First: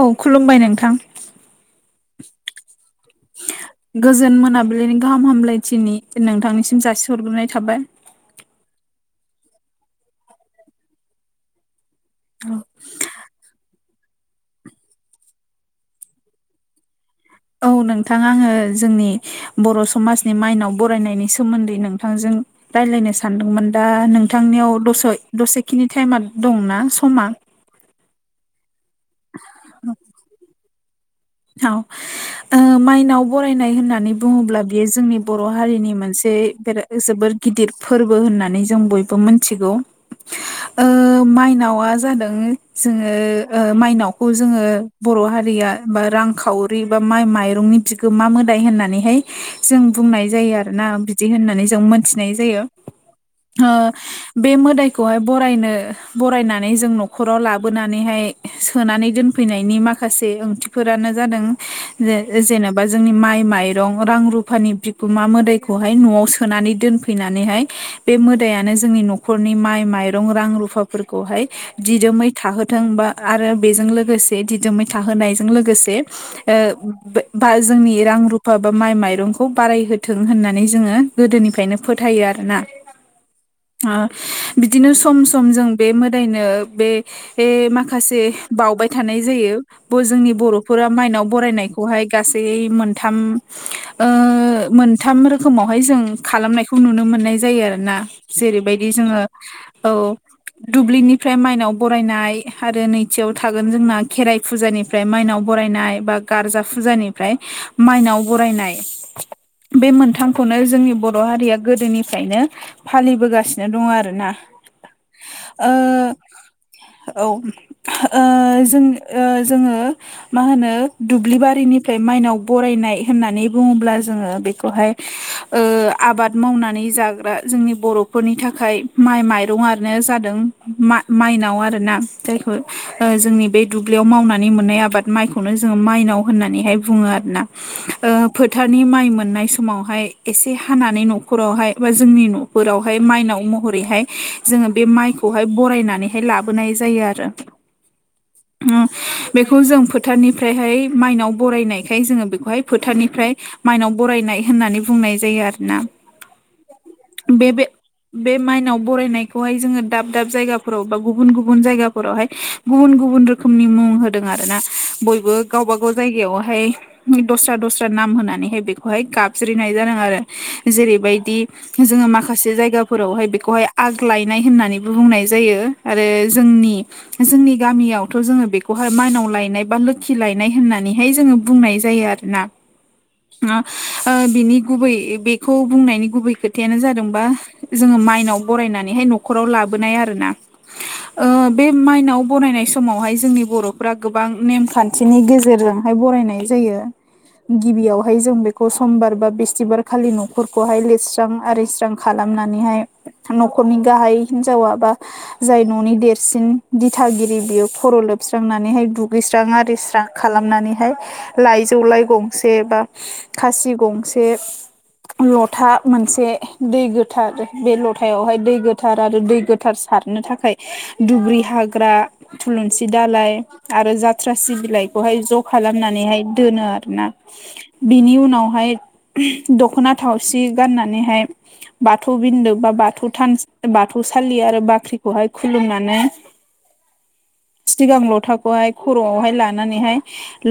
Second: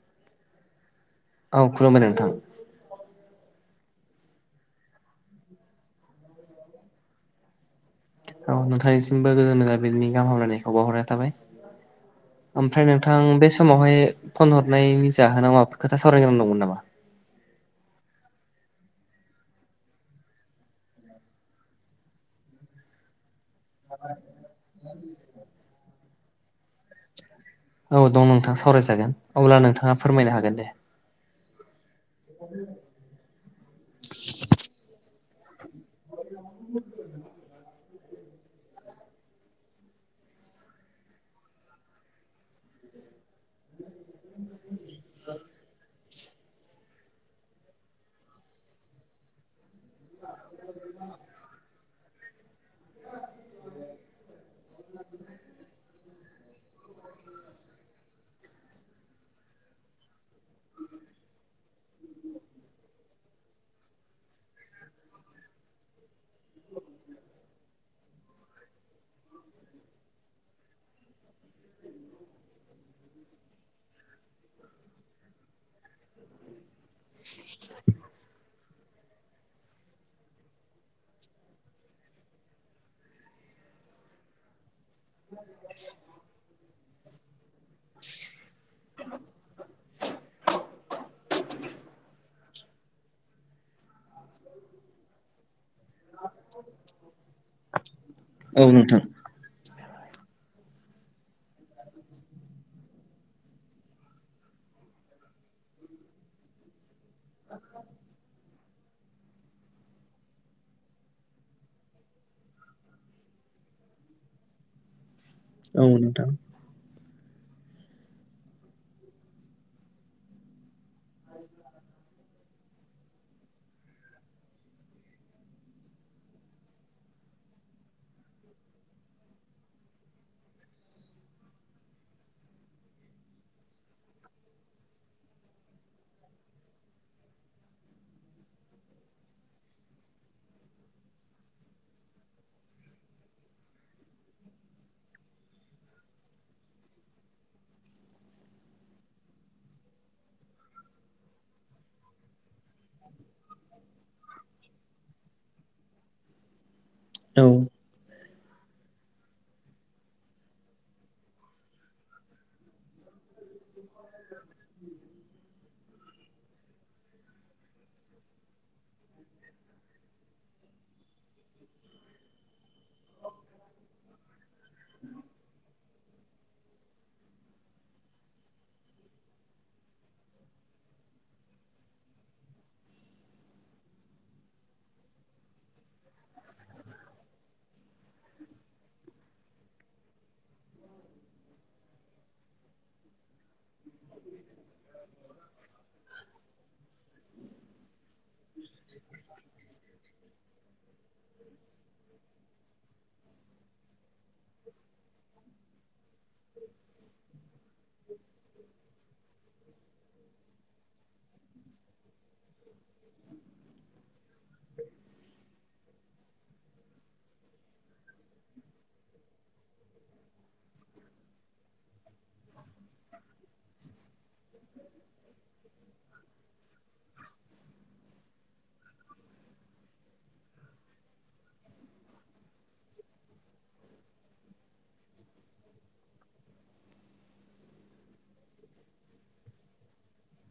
औ खुलुमबाय नोंथां औ खुलुमबाय नोंथां गोजोन मोनाबिलिनि गाहाम हामलायथिनि नोंथांनिसिम जासिहरग्रोनाय थाबाय औ नोंथांनिसिमबो गोजान मोजां बिनि गाहाम हामलायनायखौ बावहरनाय थाबाय ओमफ्राय नों नोंथां बे समावहाय फन हरनायनि जाहोना माबाफोर खोथा सावरायनोग्रां दंमोन नामा औ नोंथाङा आङो जोंनि बर' समाजनि माइनाव बरायनायनि सोमोन्दै नोंथांजों राय्लायनो सानदोंमोन दा नोंथांनियाव दसे दसेखिनि टाइमा दंना समा औ दं नोंथां सावरायजागोन अब्ला नोंथाङा फोरमायनो हागोन दे औ माइनाव बरायनाय होननानै बुङोब्ला बेयो जोंनि बर' हारिनि मोनसे बेराद जोबोर गिदिर फोरबो होननानै जों बयबो मोनथिगौ माइनावा जादों जोङो माइनावखौ जोङो बर' हारिया बा रांखावरि बा माइ माइरंनि बिगोमा मोदाय होननानैहाय जों बुंनाय जायो आरोना बिदि होननानै जों मोनथिनाय जायो बे मोदायखौहाय बरायनो बरायनानै जों न'खराव लाबोनानैहाय सोनानै दोनफैनायनि माखासे ओंथि फोरानो जादों जेनेबा जोंनि माइ माइरं रां रुफानि गुमा मोदैखौहाय न'आव सोनानै दोनफैनानैहाय बे मोदायानो जोंनि नर न'खरनि माइ माइरं रां रुफाफोरखौहाय दिदोमै थाहोथों बा आरो बेजों लोगोसे दिदोमै थाहोनायजों लो गोसे बा जोंनि रां रु बहाबा माइ माइरंखौ बारायहोथों होननानै जोङो गोदोनिफ्रायनो फोथायो आरो ना बिदिनो सम सम जों बे मोदायनो बे बे माखासे बावबाय थानाय जायो ब जोंनि बर' फोरा माइनाव बरायनायखौहाय गासै मोनथाम ओ मोनथाम रोखोमावहाय जों खालामनायखौ नुनो मोननाय जायो आरो ना औ जेरैबायदि नोंथां जोङो औ दुब्लिनिफ्राय माइनाव बरायनाय आरो नैथियाव थागोन जोंना खेराइ फुजानिफ्राय माइनाव बरायनाय बा गार्जा फुजानिफ्राय माइनाव बरायनाय बे मोनथामखौनो जोंनि बर' हारिया गोदोनिफ्रायनो फालिबोगासिनो दङ आरोना औ ओ नोंथां औ ओ जों जोङो मा होनो दुब्लि बारिनिफ्राय माइनाव बरायनाय होननानै बुङोब्ला जोङो बेखौहाय ओ आबाद मावनानै जाग्रा जोंनि बर'फोरनि थाखाय माइ माइरंआनो जादों माइनाव आरो ना जायखौ जोंनि बे दुब्लियाव मावनानै मोननाय आबाद माइखौनो जोङो माइनाव होननानैहाय बुङो आरो ना ओ फोथारनि माइ मोननाय समावहाय एसे हानानै न'खरावहाय बा जोंनि न फोरावहाय माइनाव महरैहाय जोङो बे माइखौहाय बरायनानैहाय लाबोनाय जायो आरो बेखौ जों फोथारनिफ्रायहाय माइनाव बरायनायखाय जोङो बेखौहाय फोथारनिफ्राय माइनाव बरायनाय होननानै बुंनाय जायो आरोना औ बे बे माइनाव बरायनायखौहाय जोङो दाब दाब जायगाफोराव बा गुबुन गुबुन जायगाफोरावहाय गुबुन गुबुन गुबुन रोखोमनि मुं होदों आरोना बयबो गावबा गाव जायगायावहाय दस्रा दस्रा नाम होनानैहाय बेखौहाय गाबज्रिनाय जादों आरो जेरैबायदि जोङो माखासे जायगाफोरावहाय बेखौहाय आग लायनाय होननानैबो बुंनाय जायो आरो जोंनि जोंनि गामियाव थ' जोङो बेखौहाय माइनाव लायनाय बा लोखि लायनाय होननानैहाय जोङो बुंनाय जायो आरो ना ओ बिनि गुबै बेखौ बुंनायनि गुबै खोथायानो जादोंबा जोङो माइनाव बरायनानैहाय न'खराव लाबोनाय आरो ना ओ बे माइनाव बरायनाय समावहाय जोंनि बर'फ गोबां नेमखान्थिनि गेजेरजोंहाय बरायनाय जायो गिबियावहाय जों बेखौ समबार बा बिस्थिबार खालि न'खरखौहाय लिरस्रां आरिस्रां खालामनानैहाय न'खरनि गाहाय हिनजाव बा जाय न'नि देरसिन दिथागिरि बेयो खर' लोबस्रांनानैहाय दुगैस्रां आरिस्रां खालामनानैहाय लाइजौ लाय गंसे बा खासि गंसे लथा मोनसे दै गोथार बे लथायावहाय दै गोथार आरो दै गोथार सारनो थाखाय दुब्रि हाग्रा थुलुंसि दालाय आरो जाथ्रासि बिलाइखौहाय ज' खालामनानैहाय दोनो आरोना बिनि उनावहाय दख'ना थावसि गाननानैहाय बाथौ बिन्दो बा बाथौ थान बाथौसालि आरो बाख्रिखौहाय खुलुमनानै सिगां लथाखौहाय खर'आवहाय लानानैहाय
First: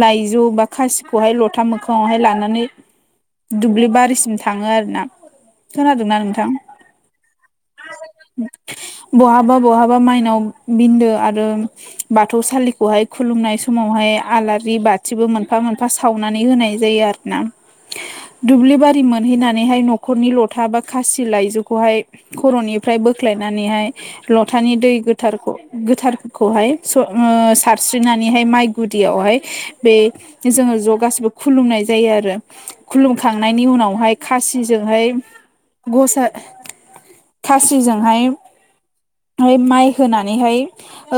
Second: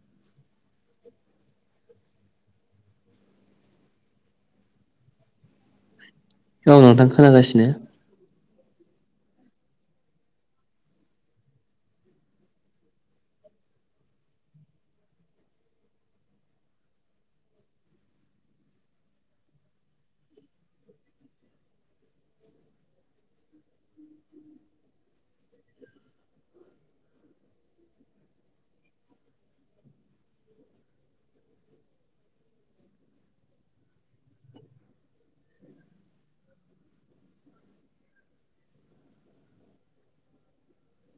लाइजौ बा खासिखौहाय लथा मोखाङावहाय लानानै दुब्लि बारिसिम थाङो आरो ना खोनादोंना नोंथां औ नोंथां खोनागासिनो बहाबा बहाबा माइनाव बिन्दो आरो बाथौ सालिखौहाय खुलुमनाय समावहाय आलारि बाथिबो मोनफा मोनफा सावनानै होनाय जायो आरोना [inaudible] दुब्लि बारि मोनहैनानैहाय न'खरनि लथा बा खासि लाइजौखौहाय खर'निफ्राय बोख्लायनानैहाय लथानि दै गोथारखौ गोथार खौहाय सारस्रिनानैहाय माइ गुदियावहाय बे जोङो ज' गाैबो खुलुमनाय जायो आरो खुलुमखांनायनि उनावहाय खासिजोंहाय गसा खासिजोंहाय माइ होनानैहाय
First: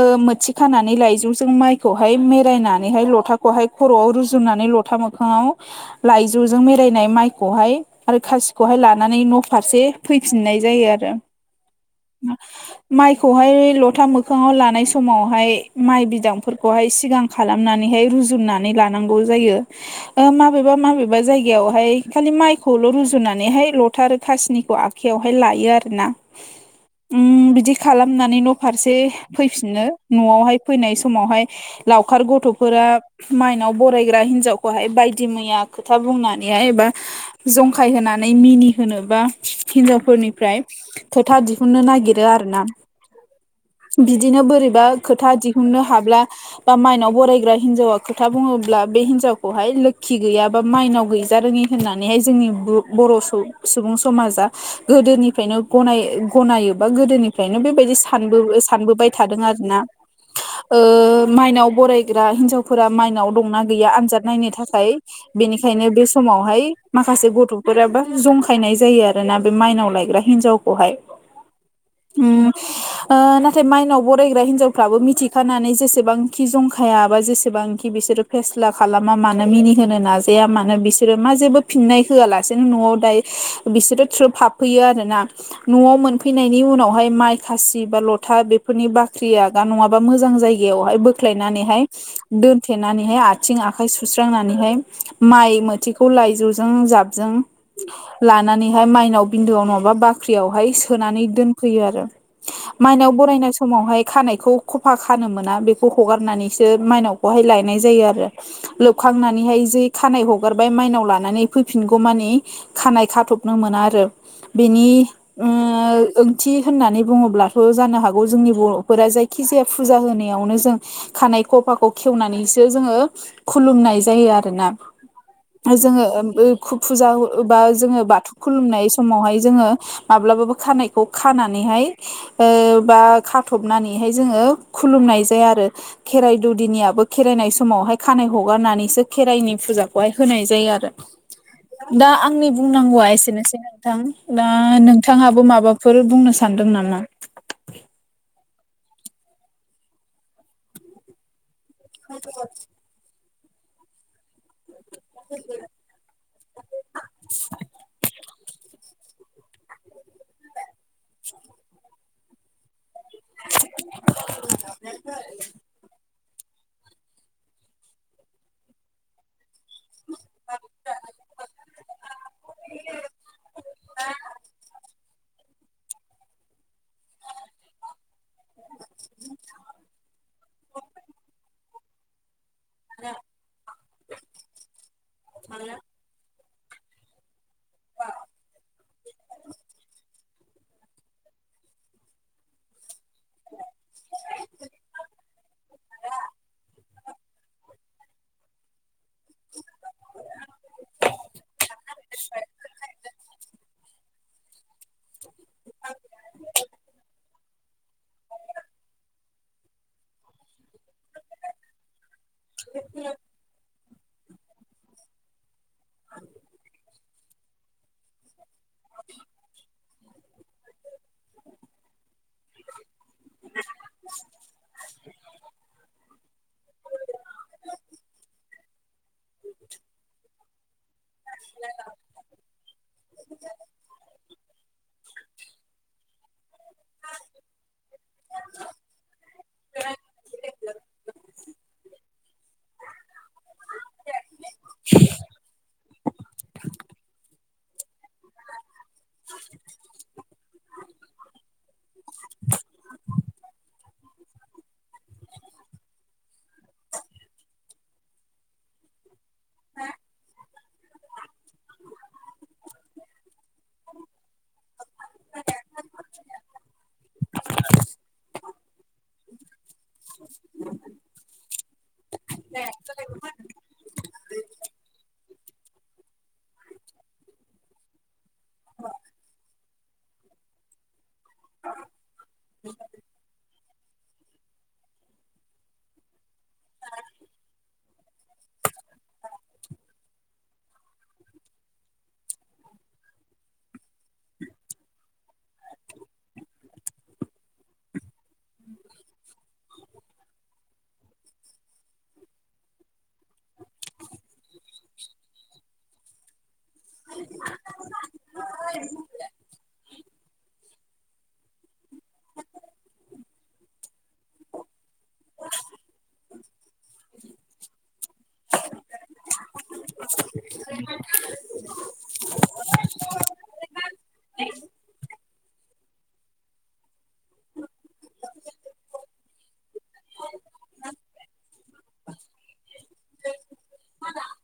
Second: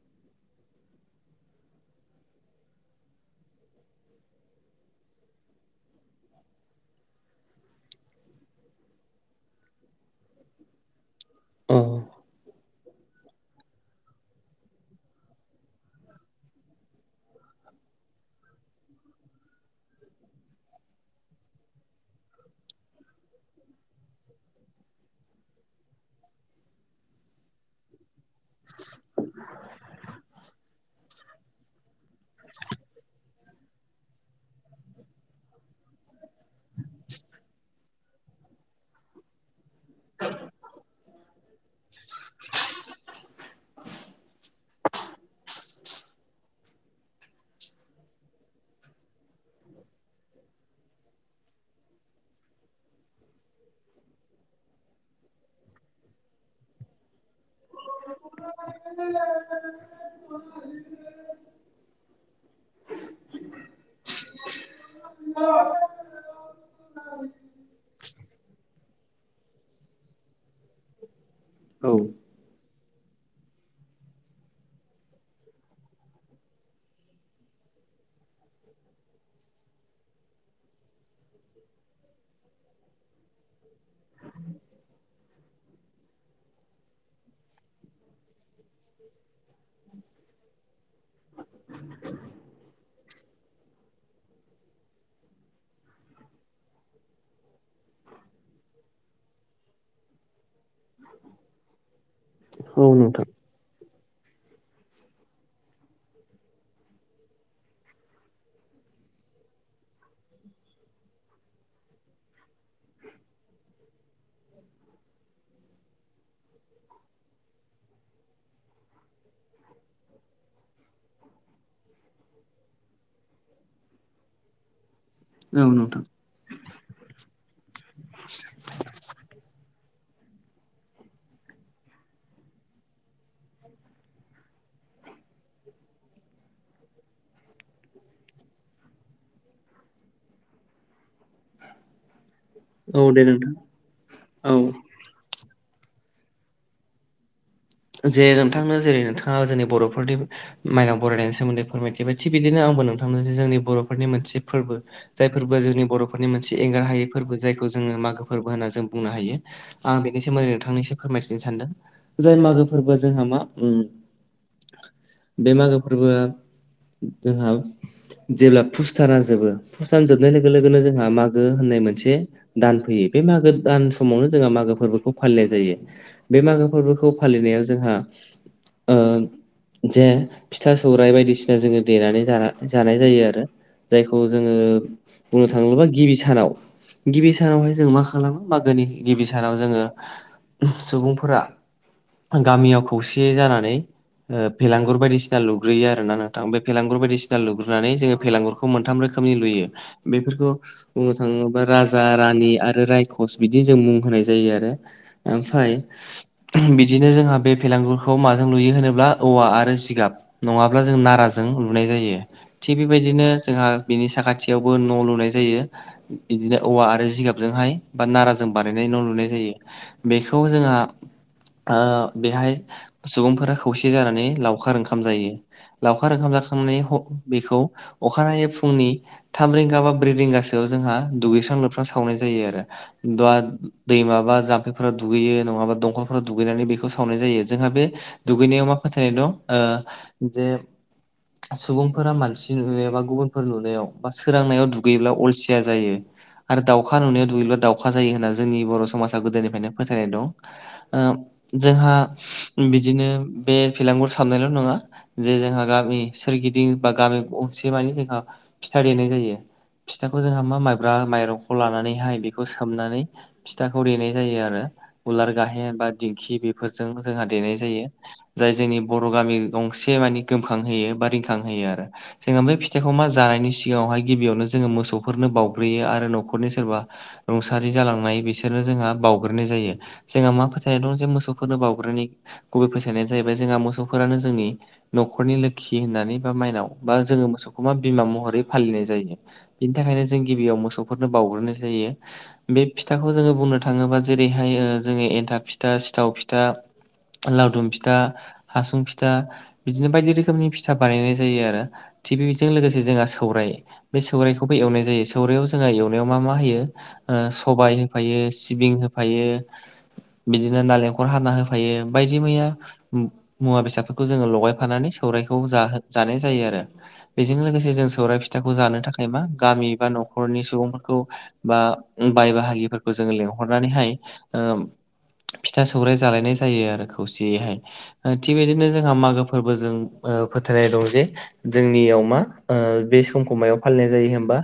ओ मोथि खानानै लाइजौ जों माइखौहाय मिरायनानैहाय लथाखौहाय खर'आव रुजुनानै ल सथा मोखाङाव लाइजौजों मिरायनाय माइखौहाय आरो खासिखौहाय लानानै न' फारसे फैफिननाय जायो आरो अ माइखौहाय लथा मोखाङाव लानाय समावहाय माइ बिदांफोरखौहाय सिगां खालामनानैहाय रुजुननानै लानांगौ जायो। ओ माबेबा माबेबा जायगायावहाय खालि माइखौल' रुजुनानैहाय ल'थाआरो खाासनिखौ आख हाय लायो आरोना बिदि खालामनानै न' फारसे फै फिनो न'आवहाय फैनाय समावहाय लावखार गथ'फोरा माइनाव बरायग्रा हिनजावखौहाय बायदि मैया खोथा बुंनानैहाय एबा जंखाय होनानै मिनि होनो बा हिनजावफोरनिफ्राय खोथा दिहुननो नागिरो आरो ना। दिनो बोरैबा खोथा दिहुननो हाब्ला बा माइनाव बरायग्रा हिन्जावा खोथा बुङोब्ला। बे हिनजावखौहाय लोखि गैया बा माइनाव गैजा रोङि होननानैहाय जोंनि ब-बर' सुबुं समाजा गोदोनिफ्रायनो गनाय गनायोबा गोदोनिफ्रायनो बेबायदि सानबो सानबोबाय थादों आरोना। ओ माइनाव बरायग्रा हिन्जावफोरा माइनाव दंना गैया आनजाद नायनो थाखाय। बेनिखायनो बे समावहाय माखासे गथ'फोराबा जंखायनाय जायो आरोना। बे माइनाव लायग्रा हिन्जावखौहाय। औ उम ओ नाथाय माइनाव बरायग्रा हिनजावफ्राबो मिथिखानानै जेसेबांखि जंखाया बा जेसेबांखि बिसोरो फेस्ला खालामा मानो मिनिहोनो नाजाया मानो बिस सोरो मा जेबो फिननाय होआलासेनो न'आव दायो बिसोरो थ्रोब हाबफैयो आरो ना। न'आव मोनफैनायनि उनावहाय माइ खासि बा ल'था बेफोरनि बाख्रिआगा नङाबा मोजां जायगायावहाय बोख्लायनानैहाय। दोनथेनानैहाय आथिं आखाइ सुस्रांनानैहाय माइ मोथिखौ लाइजौजों जाब जों लानानैहाय बा मायनाव बिन्दो आवहाय सो होनानै दोनफैयो आरो। मनाव नोंथां बरायना स समावहाय खानायखौ खफा खानो मोना, बेखौ हगारनानैसो माइनावखौहाय लायनाय जायो आरो। लोबखांनानैहाय जे खानाय हगारबाय माइनाव लानानै फैफिनगौ मानि खानाय खाथबनो मोना आरो। बेनि ओ ओंथि होननानै बुङोब्लाथ' जानो हागौ जोंनि बर'फोरा जायखि जाया फुजा होनायावनो जों खानाय खफाखौ खेवनानैसो जोङो। खुलुमनाय जायो आरोना। औ नोंथां जोङो ओ बो खु फुजा ओ बा जोङो बाथौ खुलुमनाय समावहाय जोङो माब्लाबाबो खानायखौ खानानैहाय ओ बा खा थबनानैहाय जोङो खुलुमनाय जाया आरो। खेराइ दौदिनियाबो खेराइनाय समावहाय खानाय हगारनानैसो खेराइनि फुजाखौहाय होनाय जायो आरो। [inaudible] दा आंनि औ बुंनांगौआ दे एसेनोसै नोंथां दा औ नोंथाङाबो माबाफोर बुंनो सानदों नामा? जे नोंथांनो जेरै नोंथाङा जोंनि बर'फोरनि माइनाव बरायनायनि सोमोन्दै फोरमायथिबाय थिग बिदिनो आंबो नोंथांमोन जे जोंनि बर'फोरनि मोनसे फोरबो जाय फोरबोआ जोंनि बर'फोरनि मोनसे एंगार हायै फोरबो। जायखौ जोङो माग फोरबो होनना जों बुंनो हायो। आ बेनि सोमोन्दै नोंथांनि फोरमायथिनो सानदों। जाय मागो फोरबो जोंहा मा उम बे मागो फोरबोआ जोंहा जेब्ला फुस्थारा जोबो। फुस्थान जोबनाय लोगो लोगोनो जोंहा मागो होननाय मोनसे दान फैयो। बे मागो दान समावनो जोंहा मागो फोरबोखौ फालिनाय जायो। बे मागो फोरबोखौ फालिनायाव जोंहा ओ जे फिथा सौरायाइ बायदिसिना जोङो देनानै जा [inaudible] गिबि सानावहाय जों मा खालामो मागोनि गिबि सानाव जोङो सुबुंफोरा गामियाव खौसे जानानै फेलांगुर बायदिसिना लुग्रोयो आरोना नोंथां। फुनानै जोङो फेलांगुरखौ मोनथाम रोखोमनि लुयो बेफोरखौ बुंनो थाङोब्ला राजा रानि आरो रायखस बिदि जों मुं होनाय जायो आरो। ओमफाय बिद नो जोंहा बे फेलांगुरखौ माजों लुयो होनोब्ला औवा आरो जिगाब। नङाब्ला जों नाराजों लुनाय जायो। थिग बेबायदिनो जोंहा बिनि साखाथियावबो न' लुनाय जायो। बिदिनो औवा आरो जिगाब जोंहाय बा नाराजों बानायनाय न' नुनाय जायो बेखौ जोंहा ओ बेहाय सुबुंफोरा खौसे जानानै लावखार ओंखाम जायो। लावखार ओखाम जाखांनाय बेखौ अखानायै फुंनि थाम रिंगा बा ब्रै रिंगासोआव जोंहा दुगैस्रां लोबस्रां सावनाय जायो आरो दा दै माबा जाम्फैफोरा दुगैयो नङाबा दंखाल दुगैनानै बेखौ सावनाय जायो। जोंहा बे दुगैनायाव मा फोथायनाय दं जे सुबुंफोरा मानसि नुयोबा गुबुनफोर नुयो। बा सोरांनायाव दुगैयोब्ला अलसिया जायो आरो दाउखा नुनायाव दुगैयोब्ला दा अखा जायो होनना जोंनि बर' समाजा गोदोनिफ्रायनो फोथायनाय दं। ओ जोंहा बिदिनो बे फेलांगुर सारनायल' नङा जे जोंहा गामि सोरगिदिं बा गामि गंसे माने जोंहा फिथाइ देनाय जायो। फिथाखौ जोंहा मा माइब्रा माइरंखौ लानानैहाय बेखौ सोमनानै फिथाखौ देनाय जायो आरो उलार गाहेन बा दिंखि बेफोरजों जोंहा देनाय जायो। जाय जोंनि बर' गामि गंसे मानि गोमखांहोयो बा रिंखांहोयो आरो जोङा बे फिथाइखौ मा जानायनि सिगाङावहाय गिबियावनो जोङो मोसौफोरनो बाउग्रोयो आरो न'खरनि सोरबा रुंसारि जालांनाय बिसोरनो जोंहा बावग्रोनाय जायो। जोंहा मा फोथाय फोथानाय दं जे मोसौफोरनो बावग्रानि गुबै फोसायनायानो जाहैबाय जोंहा मोसौफोरानो जोंनि न'खरनि लोखि होननानै बा माइनाव बा जोङो मोसौखौ मा बिमा महरै फालिनाय जायो। बिनि थाखायनो जों गिबियाव मोसौफोरनो बाग्रोनाय जायो। बे फिथाखौ जोङो बुंनो थाङोबा जेरैहाय जोङो एन्थाब फिथा सिथाव फिथा। लावदुम फिथा, हासुं फिथा बिदिनो बायदि रोखोमनि फिथा बानायनाय जायो आरो थिग बे बेजों लोगोसे जोंहा सौराय बे सौरायाइखौबो एवनाय जायो सौराइआव जोंहा एवनायाव मा मा होयो। ओ सबाय होफायो सिबिं होफायो। बिदिनो नारेंखर हाना होफायो बायदि मैया मुवा बेसादफोरखौ जोङो लगायफानानै सौराइखौ जो जानाय जायो आरो बेजों लोगोसे जों सौर फिथाखौ जानो थाखाय मा गामि बा न'खरनि सुबुंफोरखौ बा बाय बाहागिफोरखौ जोङो लिंहरनानैहाय ओ फिथा सौराइ जालायनाय जायो आरो खौसेयैहाय थिग बिदिनो जोंहा मागो फोरबोजों फोथायनाय दं जे जोंनियाव मा ओ बे समखमायाव फालिनाय जायो होनबा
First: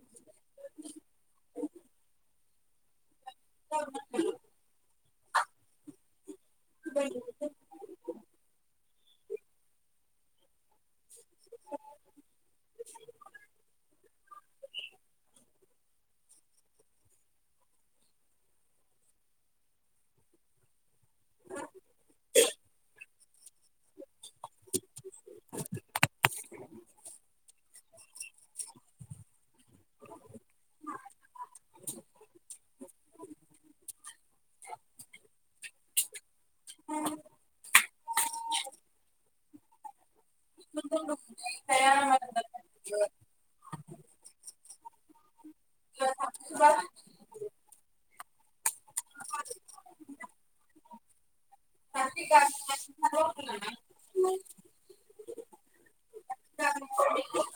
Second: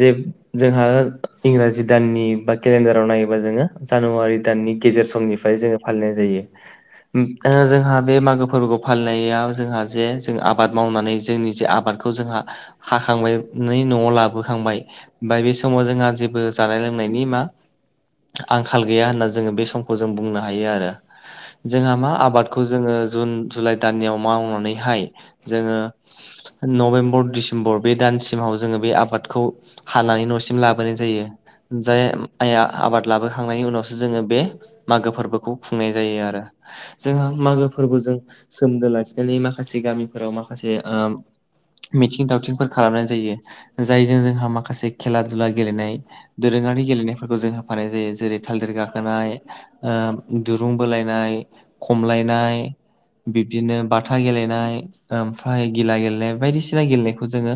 जे जोंहा इंराजि दाननि बा केलेन्डाराव नायोबा जोङो जानुवारि दाननि गेजेर समनिफ्राय जोङो फालिनाय जायो। जोंहा बे मागो फोरबोखौ फालिनायाव जोंहा जे जों आबाद मावनानै जोंनि जे आबाद खौ जोंहा हाखांबाय नै न'आव लाबोखांबाय ओमफाय बे समाव जोंहा जेबो जानाय लोंनायनि मा आंखाल गैया होनना जोङो बे सम खौ जों बुंनो हायो आरो। जोंहा मा आबादखौ जोङो जुन जुलाइ दाननियाव मावनानैहाय जोङो। नभेम्बर डिसेम्बर बे दानसिमाव जोङो बे आबादखौ हानानै न'सिम लाबोनाय जायो। जाय आइया आबाद लाबोखांनायनि उनावसो जोङो बे मागो फोरबोखौ खुंनाय जायो आरो। जोंहा मागो फोरबोजों सोमोन्दो लाखिनानै माखासे गामिफोराव माखासे ओम मिथिं दावथिंफोर खालामनाय जायो। जायजों जोंहा माखासे खेला दुला गेलेनाय दोरोङारि गेलेनायफोरखौ जों होफानाय जायो जेरै थालदिर गाखोनाय ओ दुरुं बोलायनाय खमलायनाय बिब्दिनो बा था गेलेनाय ओमफ्राय गिला गेलेनाय बायदिसिना गेलेनायखौ जोङो।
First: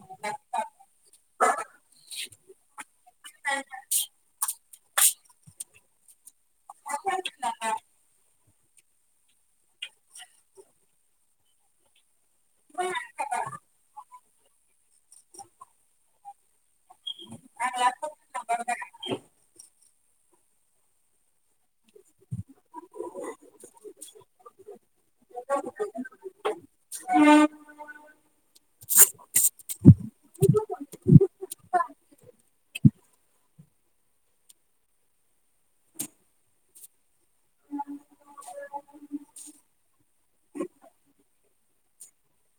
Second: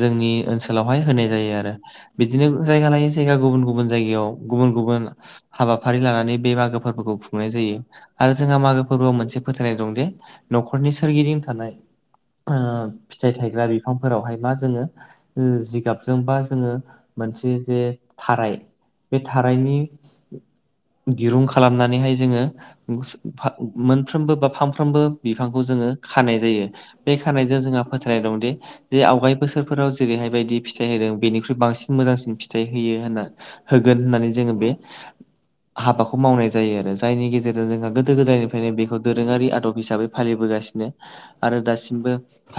जोंनि ओनसोलावहाय होनाय जायो आरो बिदिनो जायगा लायै जायगा गुबुन गुबुन जायगायाव गुबुन गुबुन हाबाफारि लानानै बे मागो फोरबोखौ खुंनाय जायो। आरो जोंहा मागो फोरबोआव मोनसे फोथायनाय दंदे न'खरनि सोरगिदिं थानाय ओ फिथाइ थायग्रा बिफांफोरावहाय मा जोङो ओ जिगाबजों बा जोङो मोनसे जे थाराय बे थारायनि दिरुं खालामनानैहाय जोङो [unintelligible] मोनफ्रोमबो बा फानफ्रोमबो बिफांखौ जोङो खानाय जायो। बे खानायजों जोंहा फोथायनाय दंदे जे आवगाय बोसोरफोराव जेरैहायबायदि फिथाइ होदों बेनिख्रुइ बांसिन मोजांसिन फिथाइ होयो होनना होगोन होननानै जोङो बे हाबाखौ मावनाय जायो आरो। जायनि गेजेरजों जोंहा गोदो गोदायनिफ्रायनो बेखौ दोरोङारि आदब हिसाबै फालिबोगासिनो। आरो दासिमबो हेल्प